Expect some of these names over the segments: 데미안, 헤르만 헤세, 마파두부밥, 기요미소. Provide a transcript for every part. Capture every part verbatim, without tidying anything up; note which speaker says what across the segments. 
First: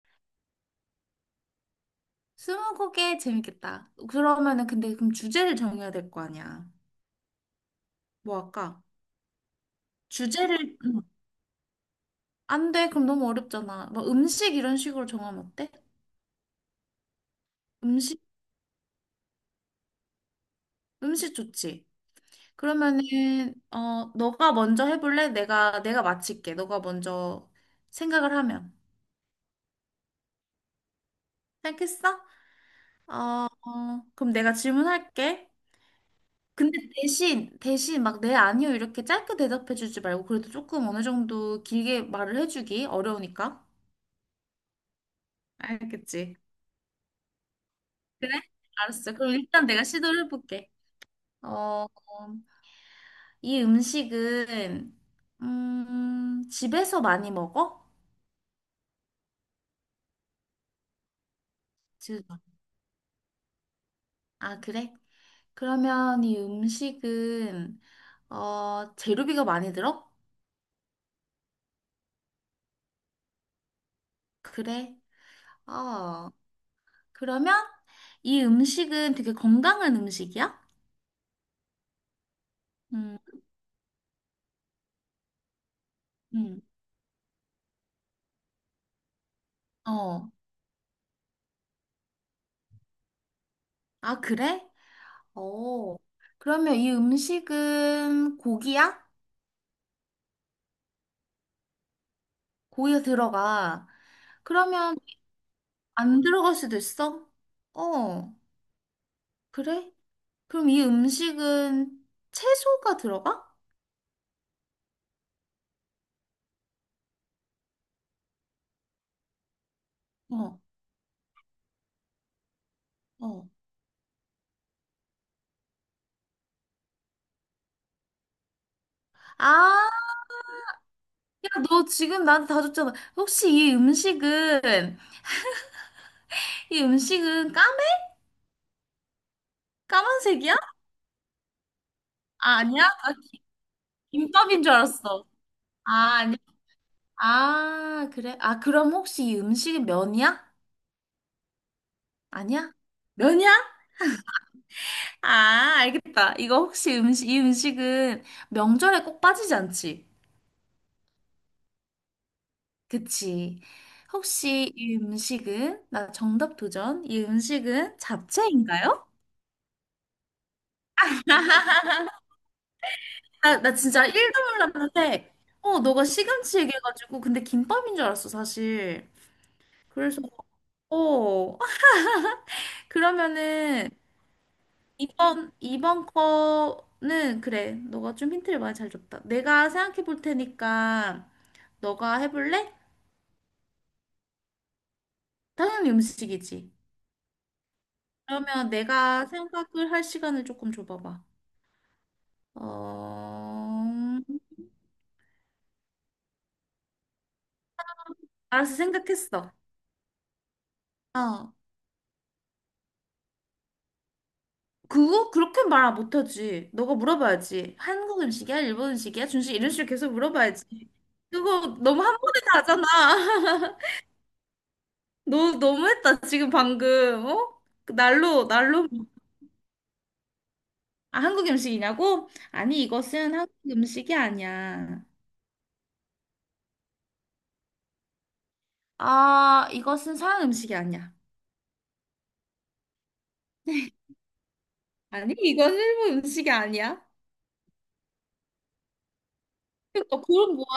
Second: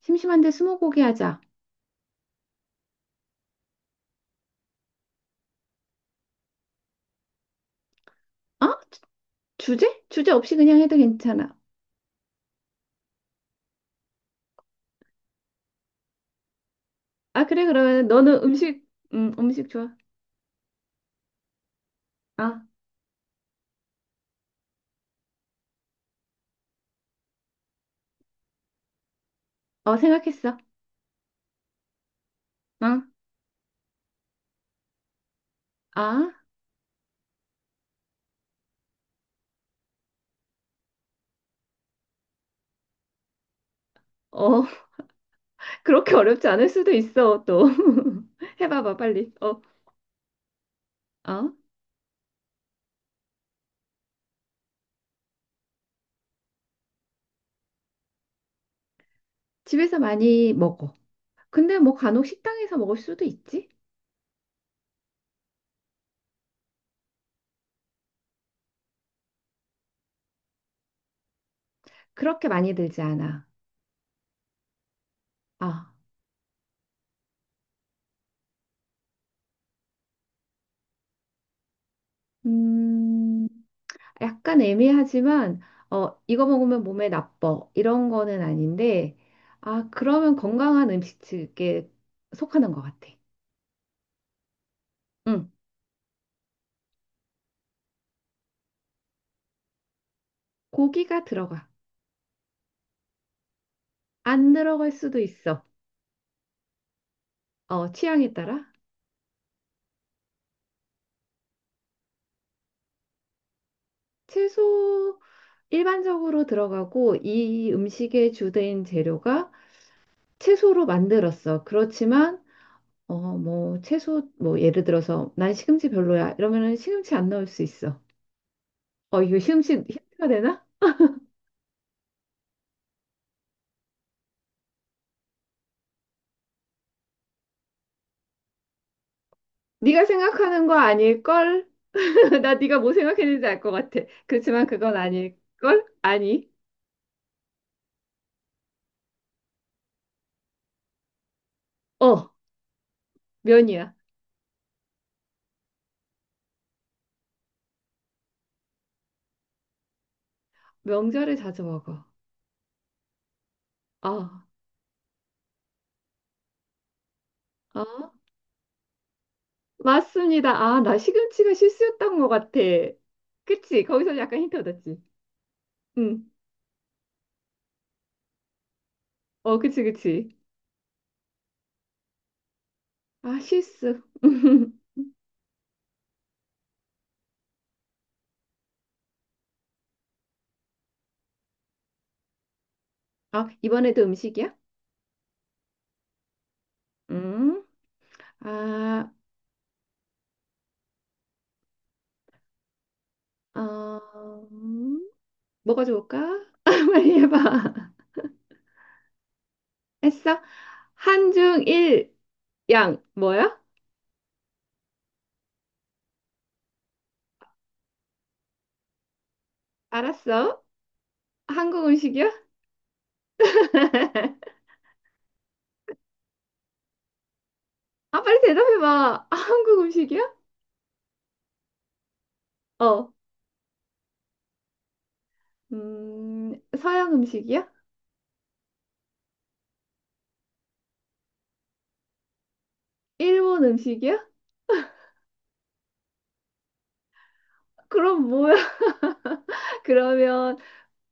Speaker 1: 심심한데 스무고개 하자.
Speaker 2: 스무고개 재밌겠다. 그러면은 근데 그럼 주제를 정해야 될 거 아니야.
Speaker 1: 어?
Speaker 2: 뭐 할까?
Speaker 1: 주제? 주제 없이 그냥 해도
Speaker 2: 주제를 음,
Speaker 1: 괜찮아.
Speaker 2: 안 돼. 그럼 너무 어렵잖아. 뭐 음식 이런 식으로 정하면 어때?
Speaker 1: 아, 그래, 그러면 너는
Speaker 2: 음식
Speaker 1: 음식, 음, 음식 좋아.
Speaker 2: 음식 좋지.
Speaker 1: 아,
Speaker 2: 그러면은 어 너가 먼저 해볼래? 내가 내가 맞힐게. 너가 먼저 생각을 하면,
Speaker 1: 어, 생각했어.
Speaker 2: 생각했어?
Speaker 1: 어,
Speaker 2: 어, 어, 그럼 내가 질문할게.
Speaker 1: 아,
Speaker 2: 근데 대신 대신 막 네 아니요 이렇게 짧게 대답해주지 말고 그래도 조금 어느 정도 길게 말을 해주기 어려우니까.
Speaker 1: 어, 그렇게 어렵지 않을
Speaker 2: 알겠지.
Speaker 1: 수도 있어, 또.
Speaker 2: 그래?
Speaker 1: 해봐봐, 빨리.
Speaker 2: 알았어.
Speaker 1: 어,
Speaker 2: 그럼 일단 내가 시도를 해볼게.
Speaker 1: 어,
Speaker 2: 어, 이 음식은, 음, 집에서 많이 먹어?
Speaker 1: 집에서 많이 먹어. 근데 뭐 간혹
Speaker 2: 집에서.
Speaker 1: 식당에서 먹을 수도 있지?
Speaker 2: 아, 그래? 그러면 이 음식은, 어, 재료비가 많이 들어?
Speaker 1: 그렇게 많이 들지 않아.
Speaker 2: 그래.
Speaker 1: 아,
Speaker 2: 어, 그러면 이 음식은 되게 건강한 음식이야?
Speaker 1: 음,
Speaker 2: 음,
Speaker 1: 약간 애매하지만 어, 이거 먹으면
Speaker 2: 음,
Speaker 1: 몸에 나빠 이런 거는 아닌데 아 그러면
Speaker 2: 어.
Speaker 1: 건강한 음식에 속하는 것 같아.
Speaker 2: 아, 그래?
Speaker 1: 응,
Speaker 2: 어. 그러면 이 음식은 고기야?
Speaker 1: 고기가 들어가.
Speaker 2: 고기가 들어가.
Speaker 1: 안 들어갈 수도
Speaker 2: 그러면
Speaker 1: 있어.
Speaker 2: 안 들어갈 수도 있어?
Speaker 1: 어, 취향에 따라
Speaker 2: 어, 그래? 그럼 이 음식은 채소가 들어가?
Speaker 1: 채소 일반적으로 들어가고 이 음식의 주된 재료가 채소로
Speaker 2: 어,
Speaker 1: 만들었어. 그렇지만 어,
Speaker 2: 어.
Speaker 1: 뭐 채소 뭐 예를 들어서 난 시금치 별로야 이러면은 시금치 안 넣을 수 있어. 어, 이거 시금치
Speaker 2: 아,
Speaker 1: 힌트가 되나?
Speaker 2: 야, 너 지금 나한테 다 줬잖아. 혹시 이 음식은, 이 음식은 까매?
Speaker 1: 네가 생각하는 거
Speaker 2: 까만색이야?
Speaker 1: 아닐걸? 나 네가
Speaker 2: 아,
Speaker 1: 뭐
Speaker 2: 아니야?
Speaker 1: 생각했는지
Speaker 2: 아,
Speaker 1: 알 것 같아. 그렇지만 그건
Speaker 2: 김밥인 줄 알았어.
Speaker 1: 아닐걸?
Speaker 2: 아,
Speaker 1: 아니.
Speaker 2: 아니야. 아, 그래? 아, 그럼 혹시 이 음식은 면이야?
Speaker 1: 어,
Speaker 2: 아니야? 면이야?
Speaker 1: 면이야.
Speaker 2: 아, 알겠다. 이거 혹시 음식, 이 음식은 명절에 꼭 빠지지 않지?
Speaker 1: 명절에 자주 먹어.
Speaker 2: 그치.
Speaker 1: 아,
Speaker 2: 혹시 이 음식은, 나 정답 도전, 이
Speaker 1: 아,
Speaker 2: 음식은 잡채인가요?
Speaker 1: 맞습니다. 아, 나 시금치가 실수였던 것 같아. 그치?
Speaker 2: 나, 나
Speaker 1: 거기서
Speaker 2: 진짜
Speaker 1: 약간 힌트
Speaker 2: 일도
Speaker 1: 얻었지?
Speaker 2: 몰랐는데, 어,
Speaker 1: 응.
Speaker 2: 너가 시금치 얘기해가지고, 근데 김밥인 줄 알았어, 사실.
Speaker 1: 어, 그치, 그치.
Speaker 2: 그래서, 어,
Speaker 1: 아, 실수.
Speaker 2: 그러면은, 이번, 이번 거는, 그래, 너가 좀 힌트를 많이 잘 줬다. 내가 생각해 볼 테니까, 너가 해볼래?
Speaker 1: 아, 이번에도 음식이야?
Speaker 2: 당연히 음식이지.
Speaker 1: 음.
Speaker 2: 그러면
Speaker 1: 아,
Speaker 2: 내가 생각을 할 시간을 조금 줘봐봐. 어...
Speaker 1: 어, 음, 뭐가 좋을까? 빨리 해봐.
Speaker 2: 알았어, 생각했어.
Speaker 1: 했어? 한중
Speaker 2: 어.
Speaker 1: 일양 뭐야?
Speaker 2: 그거 그렇게 말 못하지. 너가 물어봐야지. 한국 음식이야? 일본 음식이야? 준식 이런 식으로 계속
Speaker 1: 알았어.
Speaker 2: 물어봐야지.
Speaker 1: 한국
Speaker 2: 그거
Speaker 1: 음식이야?
Speaker 2: 너무 한 번에 다 하잖아. 너 너무했다 지금 방금. 어?
Speaker 1: 아,
Speaker 2: 그
Speaker 1: 빨리
Speaker 2: 날로 날로
Speaker 1: 대답해봐. 아,
Speaker 2: 뭐,
Speaker 1: 한국 음식이야?
Speaker 2: 아, 한국 음식이냐고?
Speaker 1: 어.
Speaker 2: 아니 이것은 한국 음식이 아니야.
Speaker 1: 음, 서양 음식이야?
Speaker 2: 아 이것은 서양 음식이 아니야.
Speaker 1: 일본 음식이야?
Speaker 2: 아니 이건 일본 음식이 아니야.
Speaker 1: 그럼 뭐야?
Speaker 2: 그러니까
Speaker 1: 그러면
Speaker 2: 그건 뭐야?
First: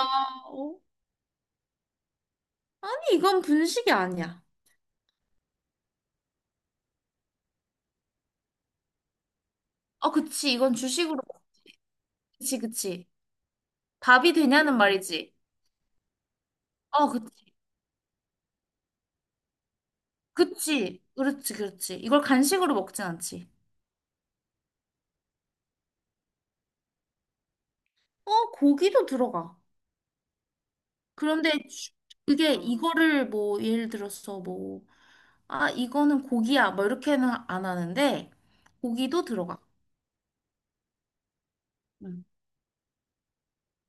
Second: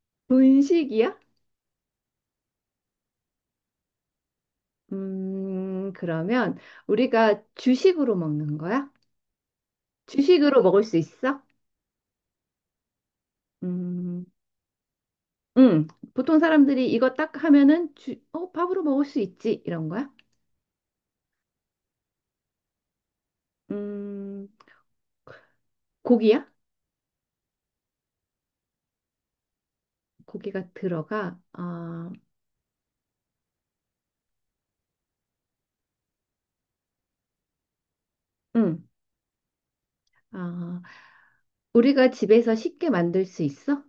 Speaker 2: 어?
Speaker 1: 분식이야?
Speaker 2: 아니 이건 분식이 아니야.
Speaker 1: 음, 그러면 우리가 주식으로 먹는 거야?
Speaker 2: 어 그치
Speaker 1: 주식으로
Speaker 2: 이건
Speaker 1: 먹을 수
Speaker 2: 주식으로.
Speaker 1: 있어?
Speaker 2: 그치 그치.
Speaker 1: 음,
Speaker 2: 밥이 되냐는 말이지.
Speaker 1: 음, 보통 사람들이
Speaker 2: 어,
Speaker 1: 이거 딱
Speaker 2: 그치.
Speaker 1: 하면은 주, 어, 밥으로 먹을 수 있지. 이런 거야?
Speaker 2: 그치. 그렇지, 그렇지. 이걸 간식으로 먹진 않지.
Speaker 1: 음, 고기야?
Speaker 2: 어, 고기도 들어가.
Speaker 1: 고기가 들어가.
Speaker 2: 그런데 주-
Speaker 1: 아,
Speaker 2: 그게 이거를 뭐, 예를 들어서 뭐, 아, 이거는 고기야. 뭐, 이렇게는 안 하는데,
Speaker 1: 응.
Speaker 2: 고기도 들어가.
Speaker 1: 아, 우리가
Speaker 2: 음.
Speaker 1: 집에서 쉽게 만들 수 있어?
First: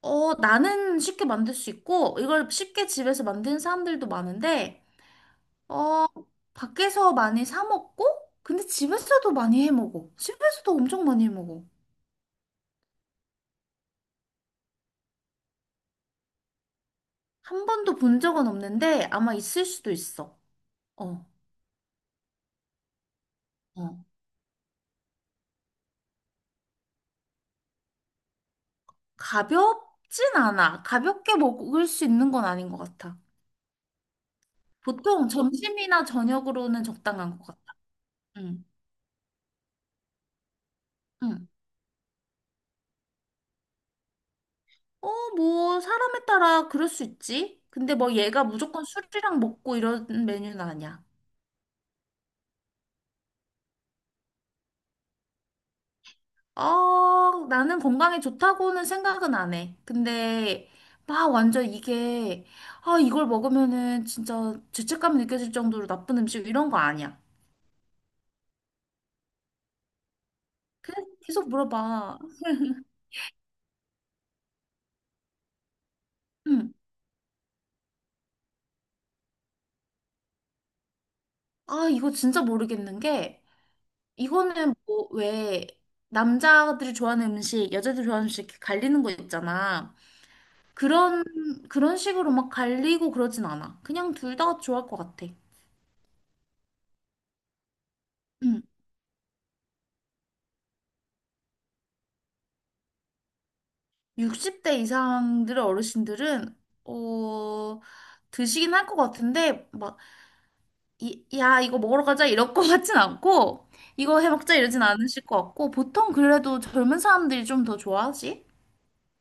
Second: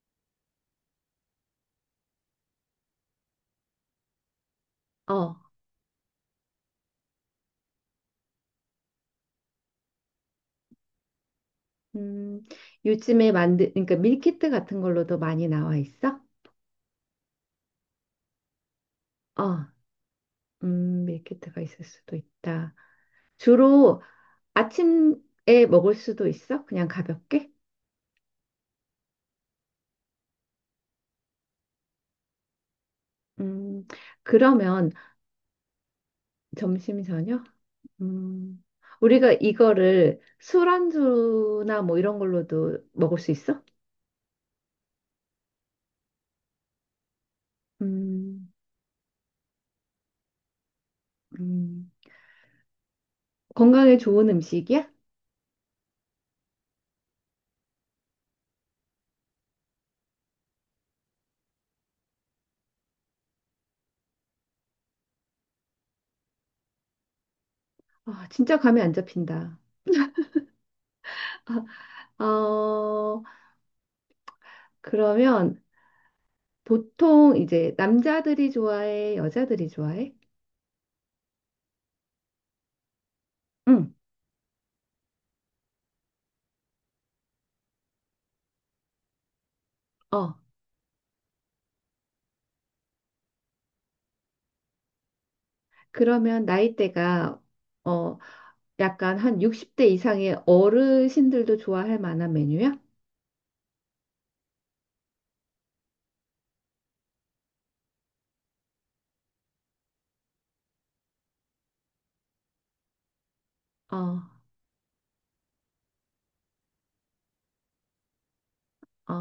Speaker 2: 어, 나는 쉽게 만들 수 있고, 이걸 쉽게 집에서 만드는 사람들도 많은데,
Speaker 1: 어.
Speaker 2: 어, 밖에서 많이 사 먹고, 근데 집에서도 많이 해 먹어. 집에서도 엄청 많이 해 먹어.
Speaker 1: 음, 요즘에 만드, 그러니까 밀키트 같은 걸로도 많이 나와 있어?
Speaker 2: 한 번도 본 적은 없는데 아마 있을
Speaker 1: 어.
Speaker 2: 수도 있어.
Speaker 1: 음,
Speaker 2: 어,
Speaker 1: 밀키트가 있을 수도 있다. 주로
Speaker 2: 어.
Speaker 1: 아침에 먹을 수도 있어? 그냥 가볍게?
Speaker 2: 가볍진 않아. 가볍게 먹을 수 있는 건 아닌 것 같아.
Speaker 1: 음, 그러면
Speaker 2: 보통 점심이나 저녁으로는
Speaker 1: 점심
Speaker 2: 적당한
Speaker 1: 저녁?
Speaker 2: 것 같아. 응,
Speaker 1: 음, 우리가 이거를
Speaker 2: 응.
Speaker 1: 술안주나 뭐 이런 걸로도 먹을 수 있어?
Speaker 2: 어, 뭐 사람에 따라 그럴 수 있지. 근데 뭐 얘가
Speaker 1: 음,
Speaker 2: 무조건 술이랑 먹고 이런 메뉴는 아니야.
Speaker 1: 음. 건강에 좋은 음식이야?
Speaker 2: 어, 나는 건강에 좋다고는 생각은 안 해. 근데 막 완전 이게 아, 이걸 먹으면은 진짜 죄책감이 느껴질 정도로 나쁜 음식 이런 거 아니야.
Speaker 1: 아, 진짜 감이 안 잡힌다.
Speaker 2: 계속 물어봐.
Speaker 1: 아, 어, 그러면
Speaker 2: 응.
Speaker 1: 보통 이제 남자들이 좋아해, 여자들이 좋아해?
Speaker 2: 아, 이거 진짜 모르겠는 게,
Speaker 1: 응.
Speaker 2: 이거는 뭐, 왜, 남자들이 좋아하는 음식, 여자들이 좋아하는 음식 이렇게 갈리는 거 있잖아.
Speaker 1: 어,
Speaker 2: 그런, 그런 식으로 막 갈리고 그러진 않아. 그냥 둘 다 좋아할 것 같아.
Speaker 1: 그러면 나이대가 어,
Speaker 2: 응.
Speaker 1: 약간 한 육십 대 이상의 어르신들도 좋아할 만한 메뉴야?
Speaker 2: 육십 대 이상들의 어르신들은, 어, 드시긴 할 것 같은데, 막, 이, 야, 이거 먹으러 가자, 이럴 것 같진 않고,
Speaker 1: 어,
Speaker 2: 이거 해 먹자, 이러진 않으실 것 같고, 보통 그래도 젊은 사람들이 좀 더 좋아하지?
Speaker 1: 어,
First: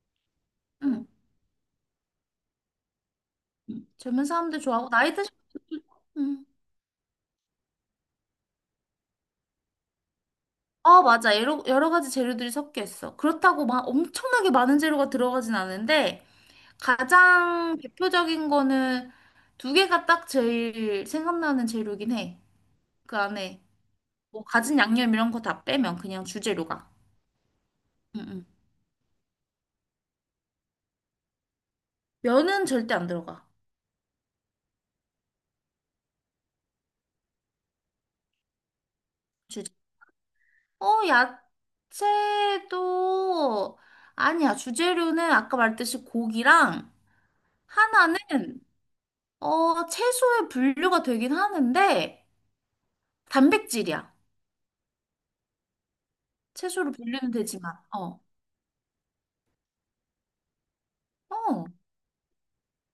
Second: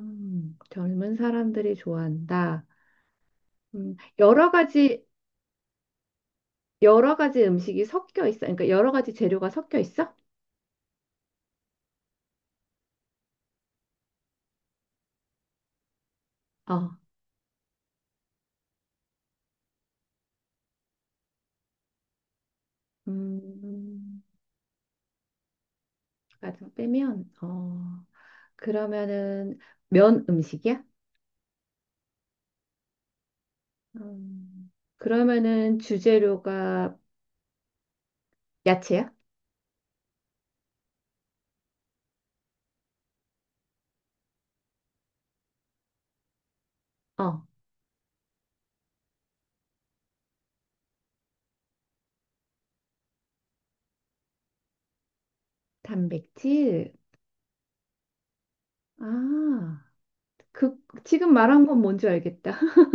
Speaker 1: 음,
Speaker 2: 응.
Speaker 1: 젊은 사람들이 좋아한다. 음,
Speaker 2: 젊은
Speaker 1: 여러
Speaker 2: 사람들 좋아하고
Speaker 1: 가지,
Speaker 2: 나이 드신. 음.
Speaker 1: 여러 가지 음식이 섞여 있어. 그러니까 여러 가지 재료가 섞여 있어?
Speaker 2: 어 맞아 여러, 여러 가지 재료들이 섞여 있어. 그렇다고 막 엄청나게 많은 재료가 들어가진 않은데
Speaker 1: 어,
Speaker 2: 가장 대표적인 거는 두 개가 딱 제일 생각나는 재료긴 해. 그 안에
Speaker 1: 음,
Speaker 2: 뭐 가진 양념 이런 거 다 빼면 그냥
Speaker 1: 가장
Speaker 2: 주재료가,
Speaker 1: 빼면 어
Speaker 2: 응, 응.
Speaker 1: 그러면은 면 음식이야?
Speaker 2: 면은 절대 안 들어가.
Speaker 1: 음, 그러면은 주재료가 야채야?
Speaker 2: 주재 어 야채도 아니야. 주재료는 아까 말했듯이 고기랑
Speaker 1: 어
Speaker 2: 하나는 어, 채소에 분류가 되긴 하는데, 단백질이야. 채소로
Speaker 1: 단백질
Speaker 2: 분류는 되지만, 어,
Speaker 1: 아 그 지금 말한
Speaker 2: 어.
Speaker 1: 건 뭔지 알겠다.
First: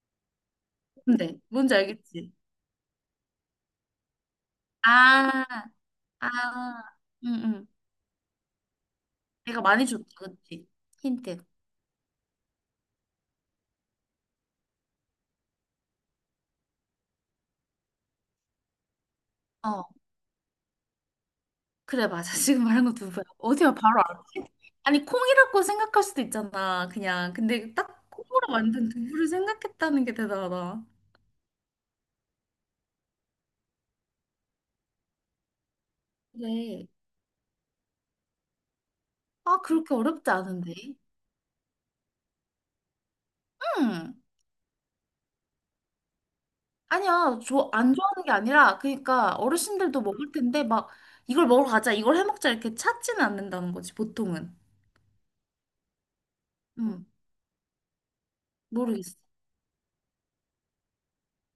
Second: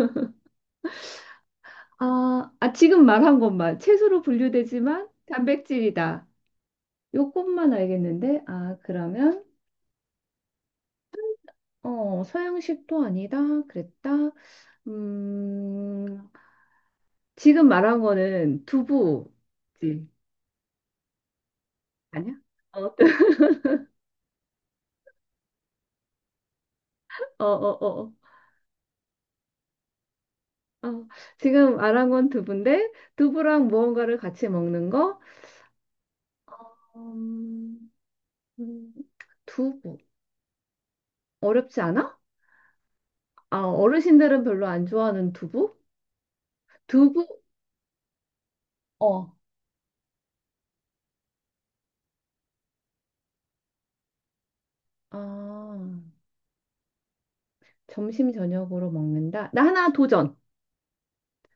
Speaker 2: 근데, 뭔지 알겠지?
Speaker 1: 아, 아 지금 말한 것만 채소로 분류되지만
Speaker 2: 아,
Speaker 1: 단백질이다.
Speaker 2: 아, 응, 응.
Speaker 1: 요것만 알겠는데 아 그러면
Speaker 2: 내가 많이 줬다, 그치? 힌트.
Speaker 1: 어 서양식도 아니다 그랬다. 음 지금 말한 거는
Speaker 2: 어,
Speaker 1: 두부지
Speaker 2: 그래, 맞아.
Speaker 1: 아니야?
Speaker 2: 지금 말한 거
Speaker 1: 어
Speaker 2: 누구야? 어디야, 바로 알지? 아니, 콩이라고 생각할 수도 있잖아, 그냥.
Speaker 1: 어,
Speaker 2: 근데
Speaker 1: 어,
Speaker 2: 딱
Speaker 1: 어.
Speaker 2: 콩으로 만든 두부를 생각했다는 게 대단하다.
Speaker 1: 어, 어. 지금 알아본 건 두부인데, 두부랑 무언가를 같이 먹는 거?
Speaker 2: 그래.
Speaker 1: 음, 음,
Speaker 2: 아, 그렇게
Speaker 1: 두부.
Speaker 2: 어렵지 않은데.
Speaker 1: 어렵지 않아? 아,
Speaker 2: 응.
Speaker 1: 어르신들은 별로 안 좋아하는 두부? 두부?
Speaker 2: 아니야, 저 안 좋아하는 게 아니라,
Speaker 1: 어.
Speaker 2: 그러니까 어르신들도 먹을 텐데, 막, 이걸 먹으러 가자, 이걸 해 먹자, 이렇게 찾지는 않는다는 거지, 보통은.
Speaker 1: 아,
Speaker 2: 응,
Speaker 1: 점심, 저녁으로
Speaker 2: 모르겠어.
Speaker 1: 먹는다? 나 하나 도전.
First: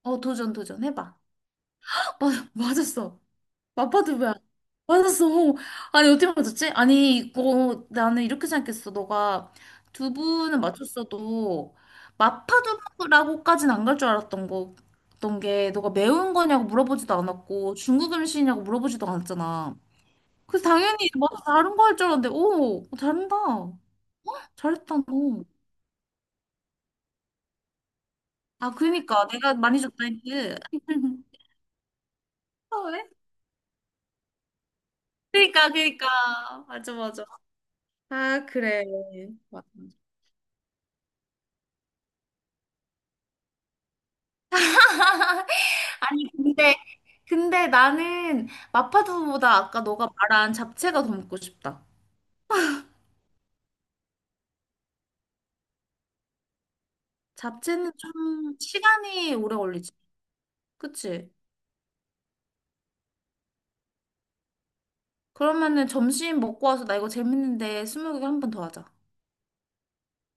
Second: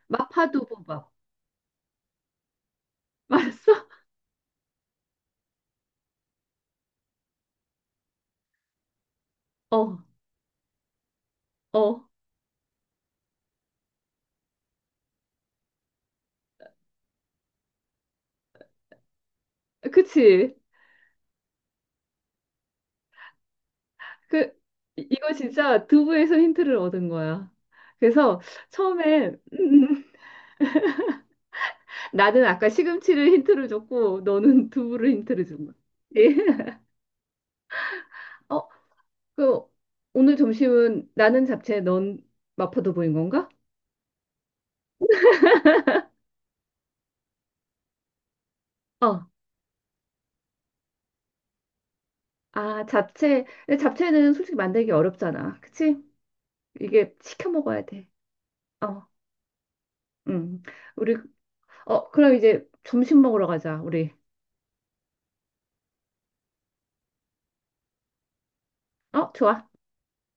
Speaker 2: 어, 도전, 도전,
Speaker 1: 마파두부밥.
Speaker 2: 해봐. 맞, 맞았어.
Speaker 1: 맞았어?
Speaker 2: 맞봐도 왜? 안- 맞았어. 아니, 어떻게 맞았지? 아니, 이거, 나는 이렇게 생각했어. 너가
Speaker 1: 어,
Speaker 2: 두부는 맞췄어도,
Speaker 1: 어.
Speaker 2: 마파두부라고까지는 안 갈 줄 알았던 거, 어떤 게 너가 매운 거냐고 물어보지도 않았고 중국 음식이냐고 물어보지도 않았잖아.
Speaker 1: 그치?
Speaker 2: 그 당연히 뭐 다른 거 할 줄 알았는데 오 잘한다
Speaker 1: 그,
Speaker 2: 잘했다
Speaker 1: 이- 이거
Speaker 2: 너.
Speaker 1: 진짜 두부에서 힌트를 얻은 거야. 그래서
Speaker 2: 아 그니까
Speaker 1: 처음에,
Speaker 2: 내가 많이
Speaker 1: 음,
Speaker 2: 줬다
Speaker 1: 음,
Speaker 2: 했지.
Speaker 1: 나는 아까
Speaker 2: 아, 왜?
Speaker 1: 시금치를 힌트를 줬고 너는 두부를 힌트를 준
Speaker 2: 그니까
Speaker 1: 거야.
Speaker 2: 그니까
Speaker 1: 예.
Speaker 2: 맞아 맞아. 아
Speaker 1: 어,
Speaker 2: 그래.
Speaker 1: 그
Speaker 2: 맞아.
Speaker 1: 오늘 점심은 나는 잡채, 넌 마파도 보인 건가?
Speaker 2: 아니 근데 근데 나는
Speaker 1: 어.
Speaker 2: 마파두부보다 아까 너가 말한 잡채가 더 먹고 싶다.
Speaker 1: 아, 잡채. 근데 잡채는 솔직히 만들기 어렵잖아. 그치? 이게 시켜 먹어야
Speaker 2: 잡채는
Speaker 1: 돼.
Speaker 2: 좀
Speaker 1: 어.
Speaker 2: 시간이 오래 걸리지.
Speaker 1: 음. 우리
Speaker 2: 그치?
Speaker 1: 어, 그럼 이제 점심 먹으러 가자. 우리.
Speaker 2: 그러면은 점심 먹고 와서 나 이거 재밌는데 스무고개 한 번 더 하자.
Speaker 1: 어, 좋아.